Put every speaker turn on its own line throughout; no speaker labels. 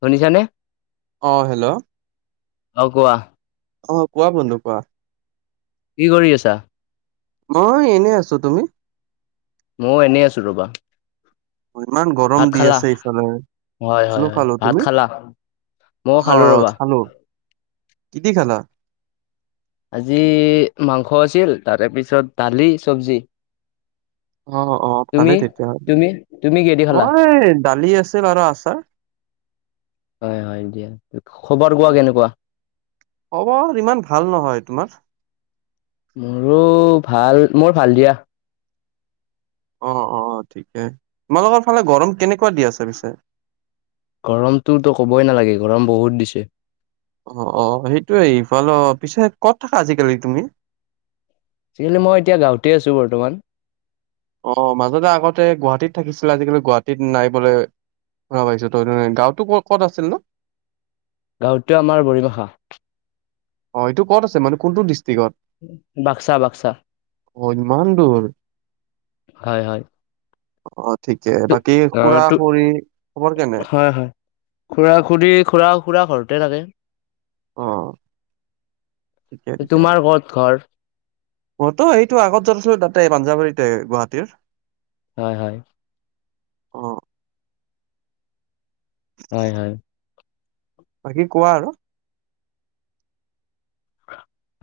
শুনিছানে?
অ', হেল্ল'!
অ' কোৱা
অ' কোৱা বন্ধু কোৱা
কি কৰি আছা?
মই এনেই আছো। তুমি?
ময়ো এনেই আছোঁ ৰ'বা।
ইমান গৰম
ভাত
দি
খালা?
আছে এইফালে।
হয় হয়
খালোঁ,
হয়
খালোঁ
ভাত
তুমি?
খালা? ময়ো খালো
অ',
ৰবা।
খালোঁ। কি দি খালা?
আজি মাংস আছিল, তাৰেপিছত দালি, চবজি।
অ', অ', ভালে তেতিয়াহ'লে।
তুমি? তুমি কিহেদি খালা?
মই দালি আছিল আৰু আচাৰ।
হয়, হয় দিয়া। খবৰ
অ,
কোৱা কেনেকুৱা?
খবৰ ইমান ভাল নহয়। তোমাৰ?
মোৰো ভাল, মোৰ ভাল দিয়া।
অ', অ', ঠিকে। তোমালোকৰ ফালে গৰম কেনেকুৱা দি আছে পিছে?
গৰমটোতো ক'বই নালাগে। গৰম বহুত দিছে।
অ', অ', সেইটোয়ে ইফালেও। পিছে ক'ত থাকা আজিকালি তুমি?
আজিকালি মই এতিয়া গাঁৱতে আছোঁ বৰ্তমান।
অ', মাজতে আগতে গুৱাহাটীত থাকিছিলা, আজিকালি গুৱাহাটীত নাই বোলে খবৰ পাইছো। [unintelligible] গাঁওতো ক'ত আছিল নো?
গাঁৱততো আমাৰ বৰিবাসা।
অ', এইটো ক'ত আছে মানে কোনটো ডিষ্ট্ৰিকত?
বাক্সা, বাক্সা।
অ ইমান দূৰ
হয়, হয়।
অ', ঠিকে।
তো
বাকী
অ
খুৰা,
তো
খুৰী খবৰ কেনে?
হয় হয় খুৰা, খুৰী, খুৰা-খুৰা ঘৰতে থাকে।
অ ঠিকে
তোমাৰ ক'ত ঘৰ?
মোৰতো সেইটো আগত য'ত আছিলো তাতে, পাঞ্জাৱাৰীতে, গুৱাহাটীৰ।
হয়, হয়।
অ
হয়, হয়।
বাকী কোৱা আৰু।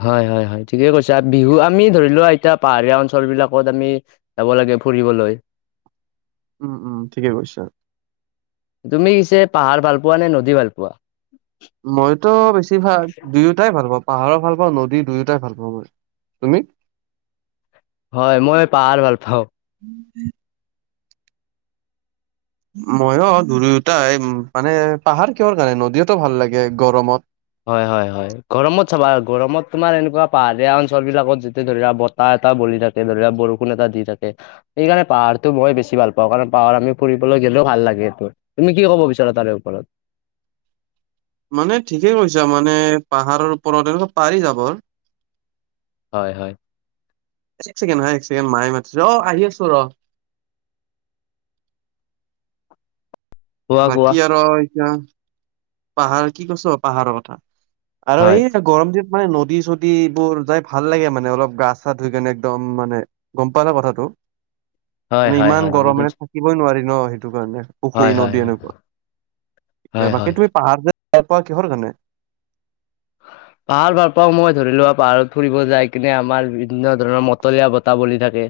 হয়, হয়, হয় ঠিকেই কৈছা। বিহু আমি ধৰি লোৱা, এতিয়া পাহাৰীয়া অঞ্চলবিলাকত আমি যাব লাগে ফুৰিবলৈ।
উম উম ঠিকে কৈছে আৰু
তুমিছে পাহাৰ ভাল পোৱা নে নদী ভাল পোৱা
মইতো বেছি ভাল দুয়োটাই ভাল পাওঁ পাহাৰৰ ভাল পাওঁ নদী দুয়োটাই ভাল পাওঁ মই তুমি
হয় মই পাহাৰ ভাল পাওঁ
উম উম মইয়ো দুয়োতাই মানে পাহাৰ কিহৰ কাৰণে নদীয়েতো ভাল লাগে গৰমত
হয় হয় হয় গৰমত চাবা গৰমত তোমাৰ এনেকুৱা পাহাৰীয়া অঞ্চল বিলাকত যেতিয়া ধৰি ল বা ত এটা বৰি থাকে ধৰি লোৱা বৰষুণ এটা দি থাকে সেইকাৰণে পাহাৰটো মই বেছি ভাল পাওঁ কাৰণ পাহাৰ আমি ফুৰিবলৈ গ'লেও ভাল লাগে সেইটো তুমি কি কব বিচাৰা তাৰে ওপৰত
মানে ঠিকেই কৈছা মানে পাহাৰৰ ওপৰত এনেকুৱা পাৰি যাব
হয় হয়
এক ছেকেণ্ড হ এক ছেকেণ্ড মায়ে মাতিছে অ আহি আছো ৰ
কোৱা কোৱা
বাকী আৰু এতিয়া পাহাৰ কি কৈছো পাহাৰত কথা আৰু
হয়
এই গৰম দিনত মানে নদী চদী এইবোৰ যাই ভাল লাগে মানে অলপ গা চা ধুই কেনে একদম মানে গম পালা কথাটো
হয়
মানে
হয়
ইমান
হয় হয়
গৰমেৰে থাকিবই নোৱাৰি ন সেইটো কাৰণে
হয়
পুখুৰী নদী
হয়
এনেকুৱা
হয় হয়
সেই টোৱে পাহাৰ যে যাই পোৱা কিহৰ কাৰণে
অ পাহাৰ ভাৰ পাওঁ মই ধৰি লোৱা পাহাৰত ফুৰিব যাই কিনে আমাৰ বিভিন্ন ধৰণৰ মতলীয়া বতাহ বলি থাকে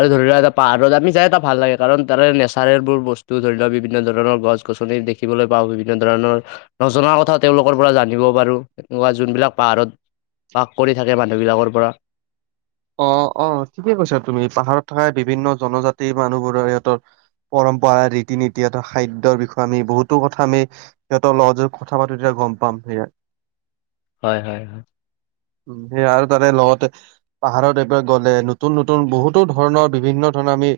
আৰু ধৰি লোৱা এটা পাহাৰত আমি যাই এটা ভাল লাগে কাৰণ তাৰে নেচাৰেল বোৰ বস্তু ধৰি লোৱা বিভিন্ন ধৰণৰ গছ [unintelligible] দেখিবলৈ পাওঁ বিভিন্ন ধৰণৰ নজাৰ কথা তেওঁলোকৰ পৰা জানিব বাৰু এনেকুৱা যোনবিলাক পাহাৰত বাহ কৰি থাকে মানুহ বিলাকৰ পৰা
অ অ ঠিকে কৈছা তুমি পাহাৰত থকা বিভিন্ন জনজাতিৰ মানুহবোৰৰ সিহঁতৰ পৰম্পৰা ৰীতি নীতি আৰু খাদ্যৰ বিষয়ে আমি বহুতো কথা আমি সিহঁতৰ লগত যদি কথা পাতো তেতিয়া গম পাম সেয়া
হয় হয় হয়
উ সেই আৰু তাতে লগতে পাহাৰত এইবাৰ গ'লে নতুন নতুন বহুতো ধৰণৰ বিভিন্ন ধৰণৰ আমি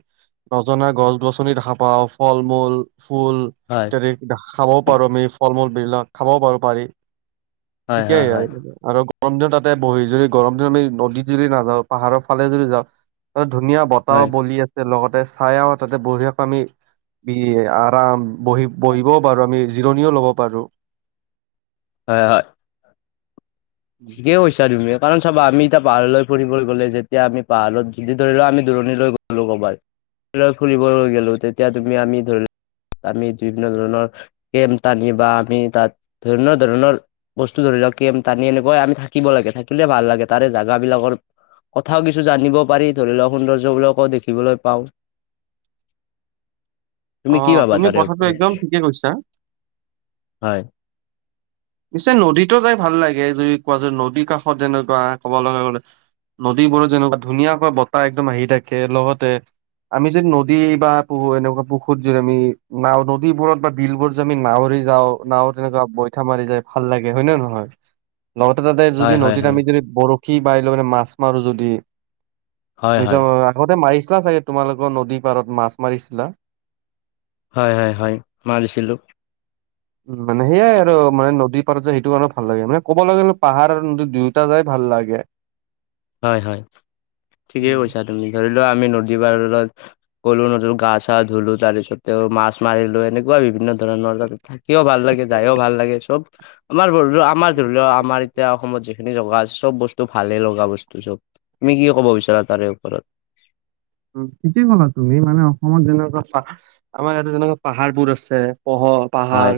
নজনা গছ গছনি দেখা পাও ফল মূল ফুল
হয়
ইত্যাদি খাবও পাৰো আমি ফল মূল বিলাক খাবও পাৰো পাৰি
হয়
ঠিকেই
হয়
আৰু গৰম দিনত তাতে বহি যদি গৰম দিনত আমি নদীত যদি নাযাওঁ পাহাৰৰ ফালে যদি যাওঁ তাতে ধুনীয়া বতাহও
হয়
বলি আছে লগতে চাইও তাতে বঢ়িয়াকৈ আমি বি আৰাম বহি বহিবও পাৰো আমি জিৰণিও ল'ব পাৰো
হয় হয় ঠিকেই কৈছা তুমি কাৰণ চাবা আমি এতিয়া পাহাৰলৈ ফুৰিবলৈ গ'লে যেতিয়া আমি পাহাৰত যদি ধৰি লও আমি দূৰণিলৈ গ'লো ক'বাত ফুৰিবলৈ গলো তেতিয়া তুমি আমি ধৰি আমি বিভিন্ন ধৰণৰ কেম টানি বা আমি তাত ধৰিন ধৰণৰ বস্তু ধৰি লওক কেম টানি এনে ক আমি থাকিব লাগে থাকিলে ভাল লাগে তাৰে জেগা বিলাকৰ কথাও কিছু জানিব পাৰি ধৰি লওক সৌন্দৰ্যবিলাকো দেখিবলে পাওঁ
অ
তুমি কি ভাবা তাৰে
কথাটো একদম
ওপৰত
ঠিকে কৈছা।
হয়
পিছে নদীতো যাই ভাল লাগে যদি কোৱা যদি নদীৰ কাষত যেনেকুৱা কব লগা গলে নদীবোৰো যেনেকা ধুনীয়াকৈ বতাহ একদম আহি থাকে লগতে আমি যদি নদী বা পু এনেকুৱা পুখুৰি যদি আমি নাও নদীবোৰত বা বিলবোৰ যে আমি নাৱৰে যাও নাও তেনেকুৱা বৈঠা মাৰি যায় ভাল লাগে হয় না নহয় লগতে তাতে যদি
হয় হয়
নদীত
হয়
আমি যদি বৰশী বাই লৈ মাছ মাৰো যদি
হয়
আমি
হয়
আগতে মাৰিছিলা চাগে তোমালোকৰ নদী পাৰত মাছ মাৰিছিলা
হয় হয় হয় মাৰিছিলোঁ
উ মানে সেয়াই আৰু মানে দুই পাৰত যায় সেইটো কাৰণে ভাল লাগে মানে ক'বলৈ গ'লে পাহাৰ দুয়োটা যাই ভাল লাগে
হয় হয় ঠিকে
উম।
কৈছা তুমি ধৰি লোৱা আমি নদী পাৰত ক'লো নতুন গা চা ধুলো তাৰ পিছত তেওঁ মাছ মাৰিলো এনেকুৱা বিভিন্ন ধৰণৰ ততে থাক থাকিও ভাল লাগে যায়ও ভাল লাগে চব আমাৰ ধৰি আমাৰ ধৰি লও আমাৰ এতিয়া অসমত যিখিনি জগা আছে চব বস্তু ভালে লগা বস্তু ত চব তুমি কি ক'ব বিচাৰা তাৰে ওপৰত
ঠিকে ক'লা তুমি মানে অসমত যেনেকুৱা আমাৰ ইয়াতে যেনেকুৱা পাহাৰবোৰ আছে পহ পাহাৰ
হয়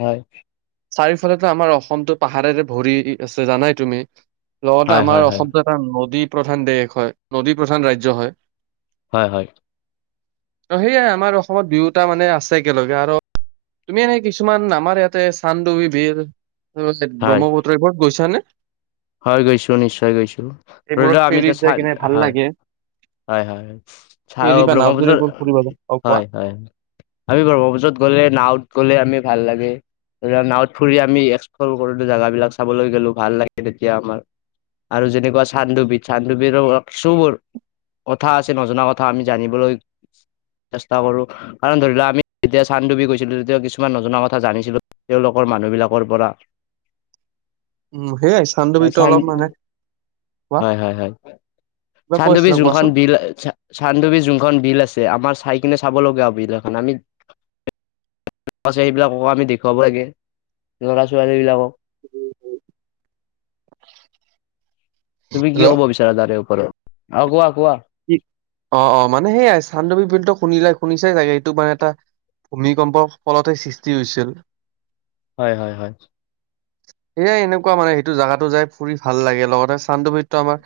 হয়
চাৰিওফালেটো আমাৰ অসমতো পাহাৰেৰে ভৰি আছে জানাই তুমি লগতে
হয় হয়
আমাৰ
হয়
অসমটো নদী প্ৰধান দেশ হয় নদী প্ৰধান ৰাজ্য হয়
হয় হয়
ত সেয়াই আমাৰ অসমত দুয়োটা মানে আছে একেলগে আৰু তুমি এনেই কিছুমান আমাৰ ইয়াতে চান্দু বিৰ
হয়
ব্ৰহ্মপুত্ৰ এইবোৰত গৈছানে
হয় গৈছো নিশ্চয় গৈছো
এইবোৰত
ধৰিলোৱা আমি
ফেৰীত যাই
চাই
কিনে ভাল
হয়
লাগে।
হয় হয় চাও
ফেৰী বা নাওত যদি
ব্ৰহ্মপুত্ৰত
এইবোৰ ফুৰিব যাওঁ, অ' কোৱা?
হয় হয় আমি ব্ৰহ্মপুত্ৰত গ'লে নাৱত গ'লে আমি ভাল লাগে নাৱত ফুৰি আমি এক্সপ্লৰ কৰোো জেগাব বিলাক চাবলৈ গলো ভাল লাগে তেতিয়া আমাৰ আৰু যেনেকুৱা চান্দুবিধ চান্দুবিধ ত [unintelligible] কথা আছে নজনা কথা আমি জানিবলৈ চেষ্টা কৰো। কাৰণ ধৰি লোৱা আমি যেতিয়া চান্ ডুবি গৈছিলো তেতিয়া কিছুমান নজনা কথা জানিছিলো। তেওঁলোকৰ মানুহ বিলাকৰ পৰা
উম সেইয়াই চান্দুবিটো
চান
অলপ মানে কোৱা
হয় হয় হয়
কিবা কৈ
চানদুবি
আছিলা
জোনখন
কোৱাচোন?
বিল চান্দুবি যোনখন বিল আছে আমাৰ চাই কিনে চাব লগা বিল এখন আমি ল'ৰা ছোৱীবিলাককো আমি দেখুৱাব লাগে ল'ৰা ছোৱালীবিলাকক।
উম হম।
তুমি কি কব বিচাৰা তাৰে ওপৰত আৰু কোৱা কোৱা
অ অ মানে সেইয়াই চান্দুৱী বিলটো শুনিলাই শুনিছাই ছাগে এইটো মানে এটা ভূমিকম্পৰ ফলতেই সৃষ্টি হৈছিল।
হয় হয় হয়।
সেয়াই এনেকুৱা মান সেইটো জগাতো যাই ফুৰি ভাল লাগে লগতে চান্দুবিত আমাৰ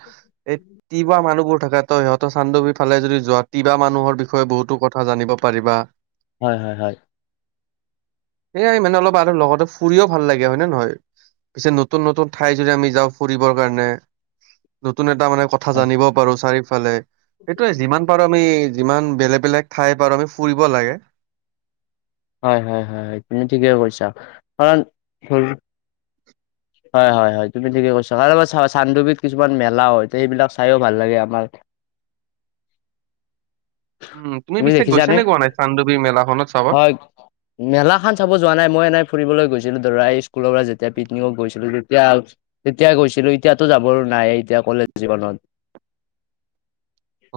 এই তিৱা মানুহবোৰ থাকে ত সিহঁতৰ চান্দুবি ফালে যদি যোৱা তিৱা মানুহৰ বিষয়ে বহুতো কথা জানিব পাৰিবা।
হয় হয় হয়।
সেইয়াই মানে অলপ আৰু লগতে ফুৰিও ভাল লাগে হয় নে নহয়? পিছে নতুন নতুন ঠাই যদি আমি যাওঁ ফুৰিবৰ কাৰণে নতুন এটা মানে কথা
অ
জানিব পাৰো চাৰিওফালে সেইটোয়ে যিমান পাৰো আমি যিমান বেলেগ বেলেগ ঠাই পাৰো আমি ফুৰিব লাগে।
হয় হয় হয় হয় তুমি ঠিকেই কৈছা কাৰণ হয় হয় হয় তুমি ঠিকে কৈছ চান্দুবিধ কিছুমান মেলা হয় সেইবিলাক চাইও ভাল লাগে আমাৰ [unintelligible]
উম তুমি পিছে গৈছ নে কোৱা নাই চান্দুবি মেলাখনত চাব,
হয় মেলা খান চাব যোৱা নাই মই এনে ফুৰিবলৈ গৈছিলো ধৰা এই স্কুলৰ পৰা যেতিয়া পিকনিক গৈছিল। যেতিয়া তেতিয়া গৈছিলো এতিয়াতো যাবৰ নাই এতিয়া কলেজ জীৱনত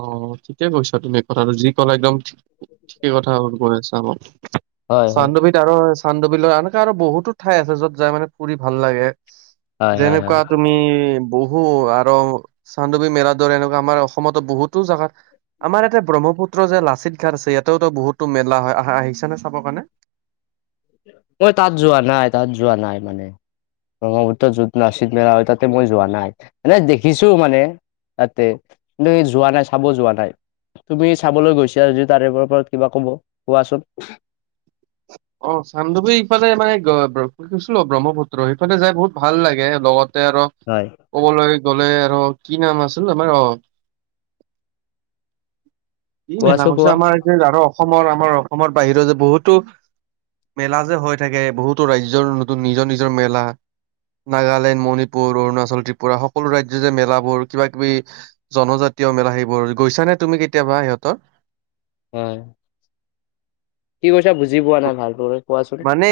অ ঠিকে কৈছা তুমি কথাটো যি ক'লা একদম ঠিকে কথা কৈছা ন।
হয় হয়
চান্দুবিধ আৰু চান্দু বিলৰ এনেকুৱা আৰু বহুতো ঠাই আছে য'ত যাই মানে ফুৰি ভাল লাগে।
হয় হয় হয়
যেনেকুৱা তুমি বহু আৰু চান্দুবি মেলা দৰে এনেকুৱা আমাৰ অসমত বহুতো জাগাত আমাৰ ইয়াতে ব্ৰহ্মপুত্ৰৰ যে লাচিত ঘাট আছে ইয়াতো বহুতো মেলা হয় আহিছা নে চাবৰ কাৰণে?
মই তাত যোৱা নাই তাত যোৱা নাই মানে। ব্ৰহ্মপুত্ৰ যত লাচিত মেলা হয় তাতে মই যোৱা নাই এনে দেখিছো মানে ততে কিন্তু যোৱা নাই চাব যোৱা নাই। তুমি চাবলৈ গৈছা যদি তাৰে ওপৰত কিবা কোৱাচোন।
অ চানদুবি ইফালে মানে গৈছিলো ব্ৰহ্মপুত্ৰ সেইফালে যাই বহুত ভাল লাগে লগতে আৰু
হয়।
ক'বলৈ গ'লে আৰু কি নাম আছিল আমাৰ অ
[unintelligible]
ই মেলা কছে
কোৱা
আমাৰ যে আৰু অসমৰ আমাৰ অসমৰ বাহিৰৰ যে বহুতো মেলা যে হৈ থাকে বহুতো ৰাজ্যৰ নতুন নিজৰ নিজৰ মেলা নাগালেণ্ড মণিপুৰ অৰুণাচল ত্ৰিপুৰা সকলো ৰাজ্য যে মেলাবোৰ কিবা কিবি জনজাতীয় মেলা সেইবোৰ গৈছা নে তুমি কেতিয়াবা সিহঁতৰ?
হয়। কি কৈছা বুজি পোৱা নাই ভালদৰে কোৱাচোন?
মানে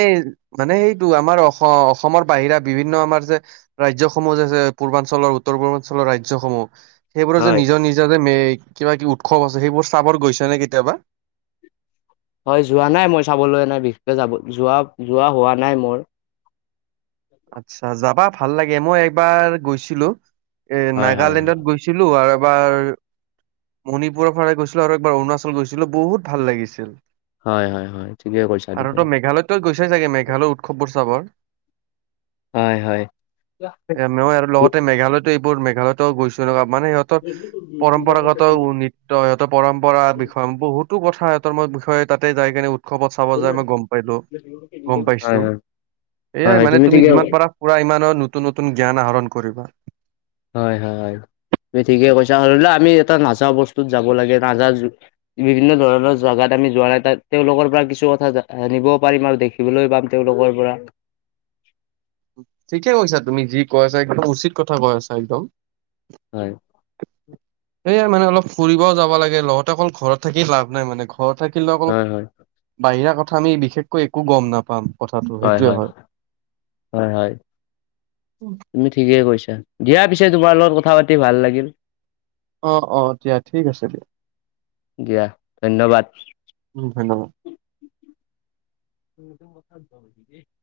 মানে সেইটো আমাৰ অসম অসমৰ বাহিৰা বিভিন্ন আমাৰ যে ৰাজ্যসমূহে যে পূৰ্বাঞ্চলৰ উত্তৰ পূৰ্বাঞ্চলৰ ৰাজ্যসমূহ সেইবোৰৰ যে
হয়
নিজৰ নিজৰ মে কিবা কি উৎসৱ আছে সেইবোৰ চাবৰ গৈছা নে কেতিয়াবা?
হয় যোৱা নাই মই চাবলৈ নাই বিশেষকে যাব যোৱা যোৱা হোৱা নাই মোৰ।
আচ্ছা যাবা ভাল লাগে মই এবাৰ গৈছিলো এ
হয় হয় হয়
নাগালেণ্ডত গৈছি- ছিলো আৰু এবাৰ মণিপুৰৰ ফালে গৈছিলো আৰু একবাৰ অৰুণাচল গৈছিলোঁ বহুত ভাল লাগিছিল।
হয় হয় হয় ঠিকে কৰিছা
আৰু
তুমি।
মেঘালয়তো তই গৈছাই চাগে মেঘালয় উৎসৱ বোৰ চাবৰ
হয় হয়
এ মেৱই আৰু লগতে মেঘালয়তো এইবোৰ মেঘালয়তো গৈছো এনকা মানে ইহঁত- তৰ পৰম্পৰাগত নৃত্য সিহঁতৰ পৰম্পৰা বিষয় বহুতো কথাত তৰ মই বিষয়ে তাতে যাই কিনে উৎ- উৎসৱত চাব যায় মই গম পাইলো গম
হয় হয়
পাইছো এইয়াই
হয়
মানে
তুমি ঠিকে
পুৰা ইমান নতুন নতুন জ্ঞান আহৰণ কৰিবা
হয় হয় হয় তুমি ঠিকে কৈছা হৰিলে আমি এটা নাজা বস্তুত যাব লাগে নাজা বিভিন্ন ধৰণৰ জাগাত আমি যোৱা নাই তাত তেওঁলোকৰ পৰা কিছু কথা জানিবও পাৰিম আৰু দেখি- দেখিবলৈ পাম তেওঁলোকৰ পৰা।
ঠিকে কৈছা তুমি যি কৈ আছা একদম উচিত কথা কৈ আছা একদম।
হয়
সেয়াই মানে অলপ ফুৰিবও যাব লাগে লগতে অকল ঘৰত থাকি লাভ নাই মানে ঘৰত থাকিলে অকল
হয় হয়
বাহিৰা কথা আমি বিশেষকৈ একো গম নাপাম। কথাটো
হয়
সেইটোয়ে
হয় হয় হয়। তুমি ঠিকেই কৰিছা দিয়াৰ পিছে তোমাৰ লগত কথা পাতি ভাল লাগিল।
অ অ দিয়া ঠিক আছে দিয়া
দিয়া ধন্যবাদ
উম ধন্যবাদ।
[unintelligible]